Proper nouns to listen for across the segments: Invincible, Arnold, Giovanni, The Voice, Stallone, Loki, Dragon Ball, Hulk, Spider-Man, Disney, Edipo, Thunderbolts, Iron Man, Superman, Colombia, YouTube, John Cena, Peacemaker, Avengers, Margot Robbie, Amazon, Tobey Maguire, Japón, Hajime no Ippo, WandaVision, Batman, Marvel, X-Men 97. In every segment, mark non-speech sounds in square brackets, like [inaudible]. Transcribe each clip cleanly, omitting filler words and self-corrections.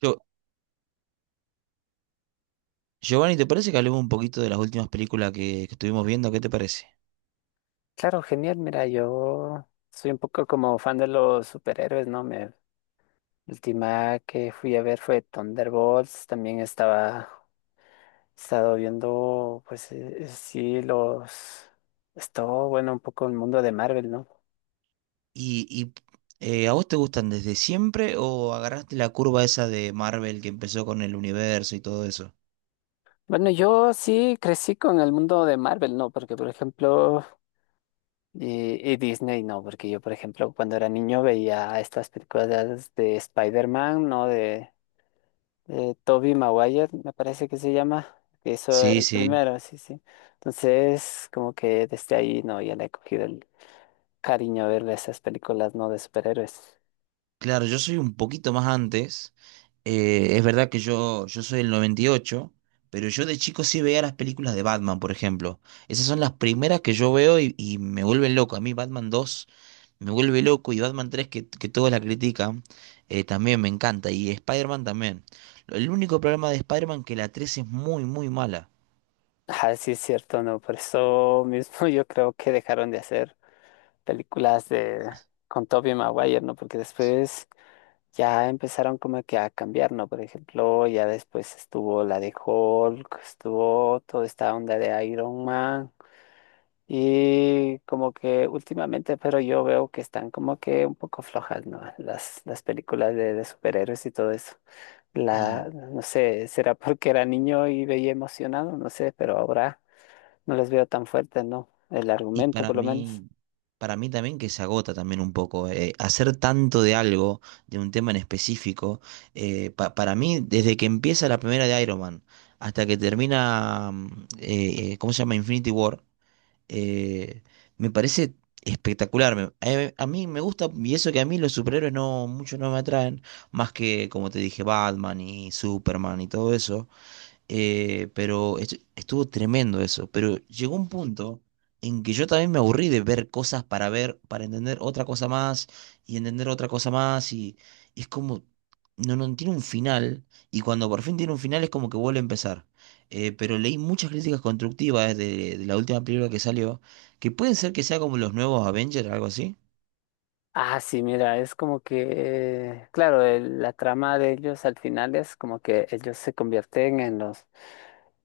Yo, Giovanni, ¿te parece que hablemos un poquito de las últimas películas que estuvimos viendo? ¿Qué te parece? Claro, genial. Mira, yo soy un poco como fan de los superhéroes, ¿no? La última que fui a ver fue Thunderbolts. Estado viendo, pues sí, Estuvo, bueno, un poco el mundo de Marvel, ¿no? ¿Y, y, a vos te gustan desde siempre o agarraste la curva esa de Marvel que empezó con el universo y todo eso? Bueno, yo sí crecí con el mundo de Marvel, ¿no? Porque, por ejemplo, y Disney, ¿no? Porque yo, por ejemplo, cuando era niño veía estas películas de Spider-Man, ¿no? De Tobey Maguire, me parece que se llama, que hizo Sí, el sí. primero, sí, sí. Entonces, como que desde ahí, no, ya le he cogido el cariño a verle esas películas, no de superhéroes. Claro, yo soy un poquito más antes. Es verdad que yo soy el 98, pero yo de chico sí veía las películas de Batman, por ejemplo. Esas son las primeras que yo veo y me vuelven loco. A mí Batman 2 me vuelve loco y Batman 3 que todos la critican, también me encanta, y Spider-Man también. El único problema de Spider-Man que la 3 es muy, muy mala Ah, sí, es cierto, no, por eso mismo [laughs] yo creo que dejaron de hacer películas de con Tobey Maguire, ¿no? Porque después ya empezaron como que a cambiar, ¿no? Por ejemplo, ya después estuvo la de Hulk, estuvo toda esta onda de Iron Man. Y como que últimamente, pero yo veo que están como que un poco flojas, ¿no? Las películas de superhéroes y todo eso. y, La, no sé, será porque era niño y veía emocionado, no sé, pero ahora no las veo tan fuertes, ¿no? El y argumento, para por lo menos. mí, para mí también, que se agota también un poco. Hacer tanto de algo, de un tema en específico, para mí desde que empieza la primera de Iron Man hasta que termina, ¿cómo se llama? Infinity War. eh, Me parece espectacular. A mí me gusta, y eso que a mí los superhéroes no, mucho no me atraen, más que, como te dije, Batman y Superman y todo eso. Pero estuvo tremendo eso. Pero llegó un punto en que yo también me aburrí de ver cosas para ver, para entender otra cosa más y entender otra cosa más. Y es como, no, no tiene un final. Y cuando por fin tiene un final es como que vuelve a empezar. Pero leí muchas críticas constructivas de la última película que salió, que pueden ser que sea como los nuevos Avengers, algo así. Ah, sí, mira, es como que, claro, la trama de ellos al final es como que ellos se convierten en los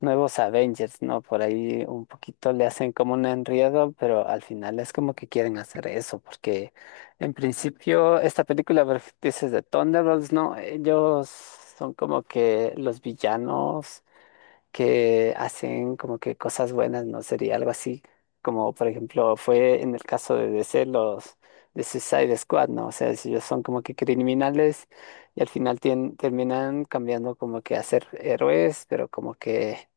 nuevos Avengers, ¿no? Por ahí un poquito le hacen como un enredo, pero al final es como que quieren hacer eso, porque en principio esta película, por ejemplo, dices de Thunderbolts, ¿no? Ellos son como que los villanos que hacen como que cosas buenas, ¿no? Sería algo así, como por ejemplo fue en el caso de DC los de Suicide Squad, ¿no? O sea, si ellos son como que criminales y al final terminan cambiando como que a ser héroes, pero como que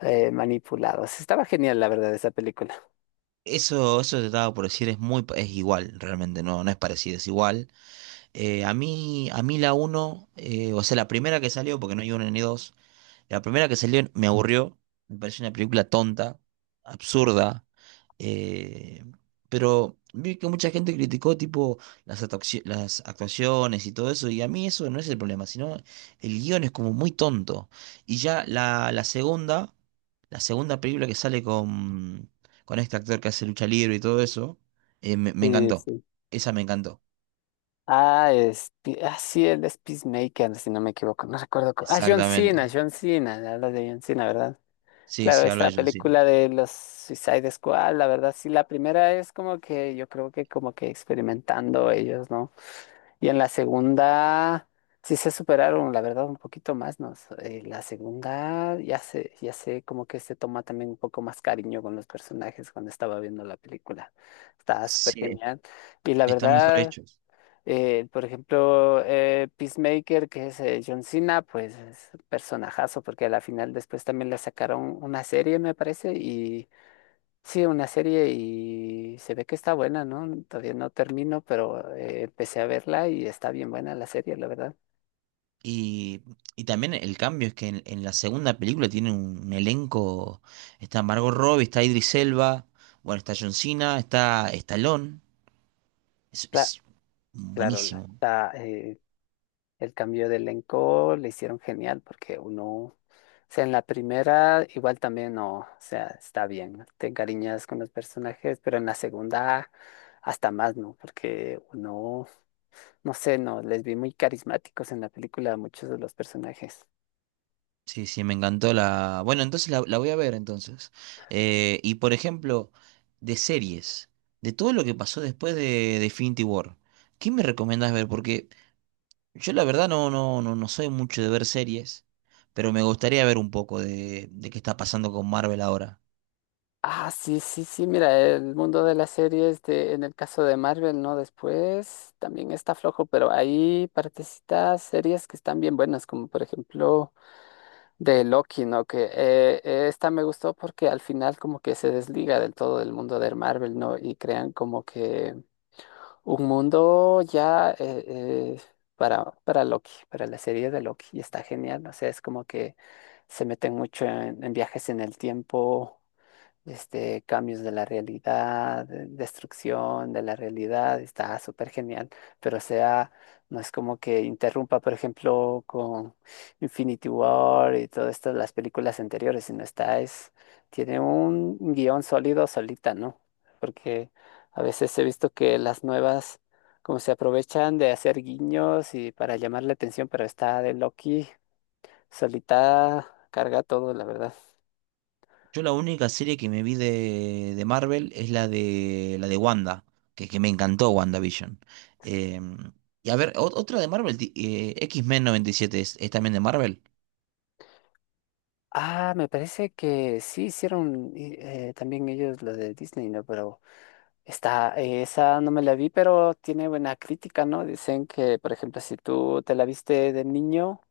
manipulados. Estaba genial, la verdad, esa película. Eso te estaba por decir, es muy, es igual, realmente, no, no es parecido, es igual. A mí la uno, o sea, la primera que salió, porque no hay una ni dos, la primera que salió me aburrió, me pareció una película tonta, absurda, eh, pero vi que mucha gente criticó tipo las, las actuaciones y todo eso, y a mí eso no es el problema, sino el guión es como muy tonto. Y ya la segunda, la segunda película que sale con este actor que hace lucha libre y todo eso, me Sí, encantó, sí. esa me encantó, Ah, sí, él es Peacemaker, si no me equivoco, no recuerdo. Ah, exactamente. John Cena, hablas de John Cena, ¿verdad? Sí, Claro, sí, hablo de esta John Cena. película de los Suicide Squad, la verdad, sí, la primera es como que yo creo que como que experimentando ellos, ¿no? Y en la segunda sí se superaron, la verdad, un poquito más, ¿no? La segunda ya se como que se toma también un poco más cariño con los personajes cuando estaba viendo la película. Estaba súper Sí, genial. Y la están mejor verdad. hechos. Por ejemplo, Peacemaker, que es John Cena, pues es un personajazo, porque a la final después también le sacaron una serie, me parece, y sí, una serie y se ve que está buena, ¿no? Todavía no termino, pero empecé a verla y está bien buena la serie, la verdad. Y, y también el cambio es que en la segunda película tiene un elenco. Está Margot Robbie, está Idris Elba, bueno, está John Cena, está Stallone. Es, Cla- es claro, la, buenísimo. la, eh, el cambio de elenco le hicieron genial porque uno, o sea, en la primera igual también no, o sea, está bien, te encariñas con los personajes, pero en la segunda hasta más, ¿no? Porque uno, no sé, no, les vi muy carismáticos en la película a muchos de los personajes. Sí, sí, me encantó la. Bueno, entonces la voy a ver entonces. Y por ejemplo, de series, de todo lo que pasó después de Infinity War, ¿qué me recomendás ver? Porque yo la verdad no, no, no, no soy mucho de ver series, pero me gustaría ver un poco de qué está pasando con Marvel ahora. Ah, sí, sí, sí, mira, el mundo de las series de, en el caso de Marvel, ¿no? Después también está flojo, pero hay partecitas, series que están bien buenas, como por ejemplo... De Loki, ¿no? Que esta me gustó porque al final como que se desliga del todo del mundo de Marvel, ¿no? Y crean como que un mundo ya eh, para Loki, para la serie de Loki, y está genial, o sea, es como que se meten mucho en viajes en el tiempo, este, cambios de la realidad, destrucción de la realidad, está súper genial, pero o sea, no es como que interrumpa, por ejemplo, con Infinity War y todas estas las películas anteriores, sino está, es, tiene un guión sólido solita, ¿no? Porque a veces he visto que las nuevas, como se aprovechan de hacer guiños y para llamar la atención, pero está de Loki solita, carga todo, la verdad. Yo la única serie que me vi de Marvel es la de Wanda, que me encantó WandaVision. Em, y a ver, otra de Marvel, X-Men 97 es también de Marvel. Ah, me parece que sí hicieron también ellos lo de Disney, ¿no? Pero está, esa no me la vi, pero tiene buena crítica, ¿no? Dicen que, por ejemplo, si tú te la viste de niño,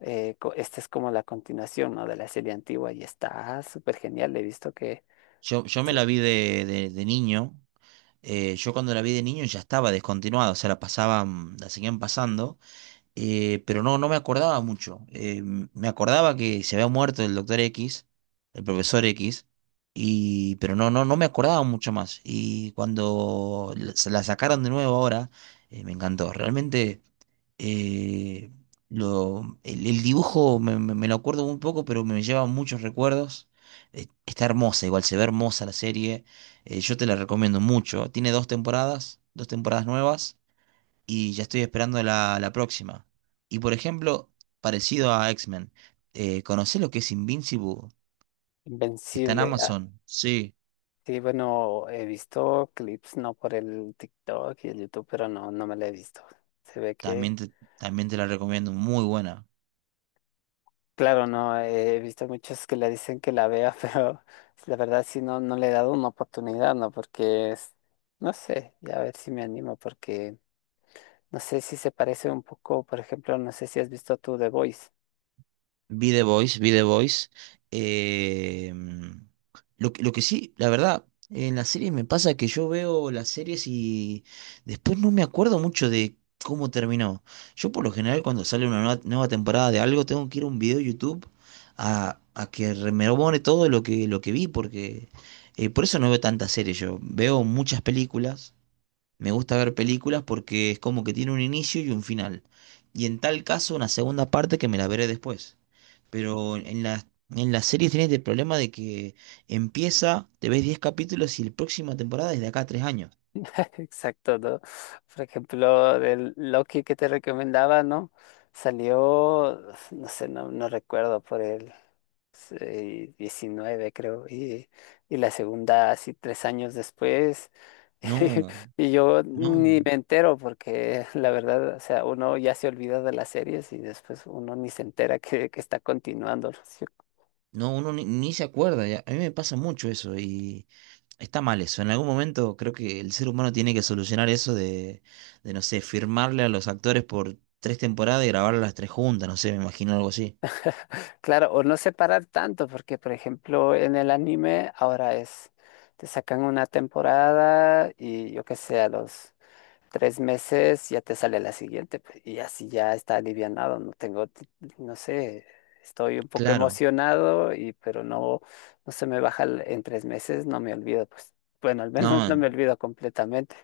esta es como la continuación, ¿no? De la serie antigua y está súper genial. He visto que Yo es me la vi de, de niño. Yo cuando la vi de niño ya estaba descontinuada, o sea, la pasaban, la seguían pasando. Pero no, no me acordaba mucho. Me acordaba que se había muerto el doctor X, el profesor X, y, pero no, no, no me acordaba mucho más. Y cuando se la sacaron de nuevo ahora, me encantó. Realmente eh, el dibujo me, me lo acuerdo un poco, pero me lleva muchos recuerdos. Está hermosa, igual se ve hermosa la serie. Yo te la recomiendo mucho. Tiene dos temporadas nuevas y ya estoy esperando la próxima. Y por ejemplo, parecido a X-Men, ¿conocés lo que es Invincible? Está en invencible. Ah, Amazon. Sí, sí, bueno, he visto clips, ¿no? Por el TikTok y el YouTube, pero no, no me la he visto. Se ve que... también te la recomiendo, muy buena. Claro, no, he visto muchos que le dicen que la vea, [laughs] pero la verdad sí no, no le he dado una oportunidad, ¿no? Porque es, no sé, ya a ver si me animo, porque no sé si se parece un poco, por ejemplo, no sé si has visto tú The Voice. Vi The Voice, vi The Voice. Eh, mm, lo que sí, la verdad, en las series me pasa que yo veo las series y después no me acuerdo mucho de cómo terminó. Yo por lo general cuando sale una nueva temporada de algo tengo que ir a un video de YouTube a que me rememore todo lo que vi, porque por eso no veo tantas series yo. Veo muchas películas. Me gusta ver películas porque es como que tiene un inicio y un final. Y en tal caso, una segunda parte que me la veré después. Pero en las series tienes el problema de que empieza, te ves 10 capítulos y la próxima temporada es de acá a 3 años. [laughs] Exacto, ¿no? Por ejemplo, del Loki que te recomendaba, ¿no? Salió, no sé, no, no recuerdo por el 19 creo, y la segunda así 3 años después, No, [laughs] y yo no, ni me entero porque la verdad, o sea, uno ya se olvida de las series y después uno ni se entera que está continuando, ¿no es cierto? no, uno ni, ni se acuerda. A mí me pasa mucho eso y está mal eso. En algún momento creo que el ser humano tiene que solucionar eso de no sé, firmarle a los actores por 3 temporadas y grabarlas las tres juntas. No sé, me imagino algo así. Claro, o no separar tanto, porque por ejemplo en el anime ahora es, te sacan una temporada y yo qué sé, a los... 3 meses ya te sale la siguiente, pues, y así ya está alivianado, no sé, estoy un poco Claro. emocionado y pero no, no se me baja en 3 meses, no me olvido, pues, bueno, al No, menos no me en- olvido completamente.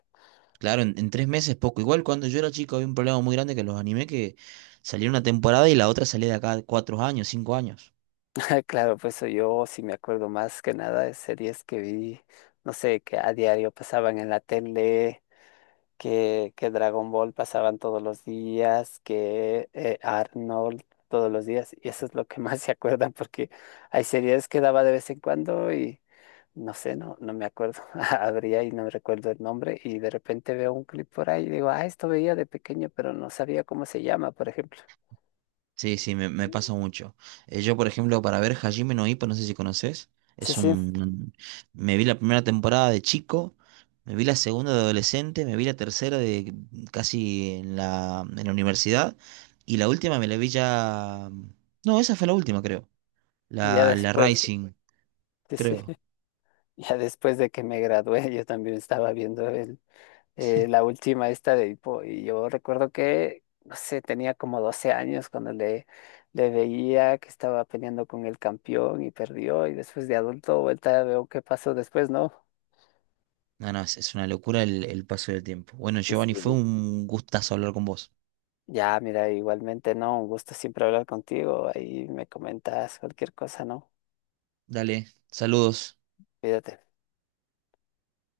Claro, en 3 meses poco. Igual cuando yo era chico había un problema muy grande que los animé que salía una temporada y la otra salía de acá 4 años, 5 años. [laughs] Claro, pues soy yo sí me acuerdo más que nada de series que vi, no sé, que a diario pasaban en la tele que Dragon Ball pasaban todos los días, que Arnold todos los días, y eso es lo que [laughs] más se acuerdan, porque hay series que daba de vez en cuando y no sé, no, no me acuerdo, [laughs] habría y no recuerdo el nombre, y de repente veo un clip por ahí y digo, ah, esto veía de pequeño, pero no sabía cómo se llama, por ejemplo. Sí, sí, me pasa mucho. Yo, por ejemplo, para ver Hajime no Ippo, no sé si conoces, Sí, es sí, un... Me vi la primera temporada de chico, me vi la segunda de adolescente, me vi la tercera de casi en la universidad y la última me la vi ya... No, esa fue la última, creo. ya La después, de- Rising, sí, sí, creo. [laughs] ya después de que me gradué, yo también estaba viendo el la última esta de Edipo. Y yo recuerdo que, no sé, tenía como 12 años cuando le veía que estaba peleando con el campeón y perdió. Y después de adulto, vuelta, veo qué pasó después, ¿no? No, no, es una locura el paso del tiempo. Bueno, Sí, Giovanni, fue sí. un gustazo hablar con vos. Ya, mira, igualmente, ¿no? Un gusto siempre hablar contigo. Ahí me comentas cualquier cosa, ¿no? Dale, saludos. Cuídate.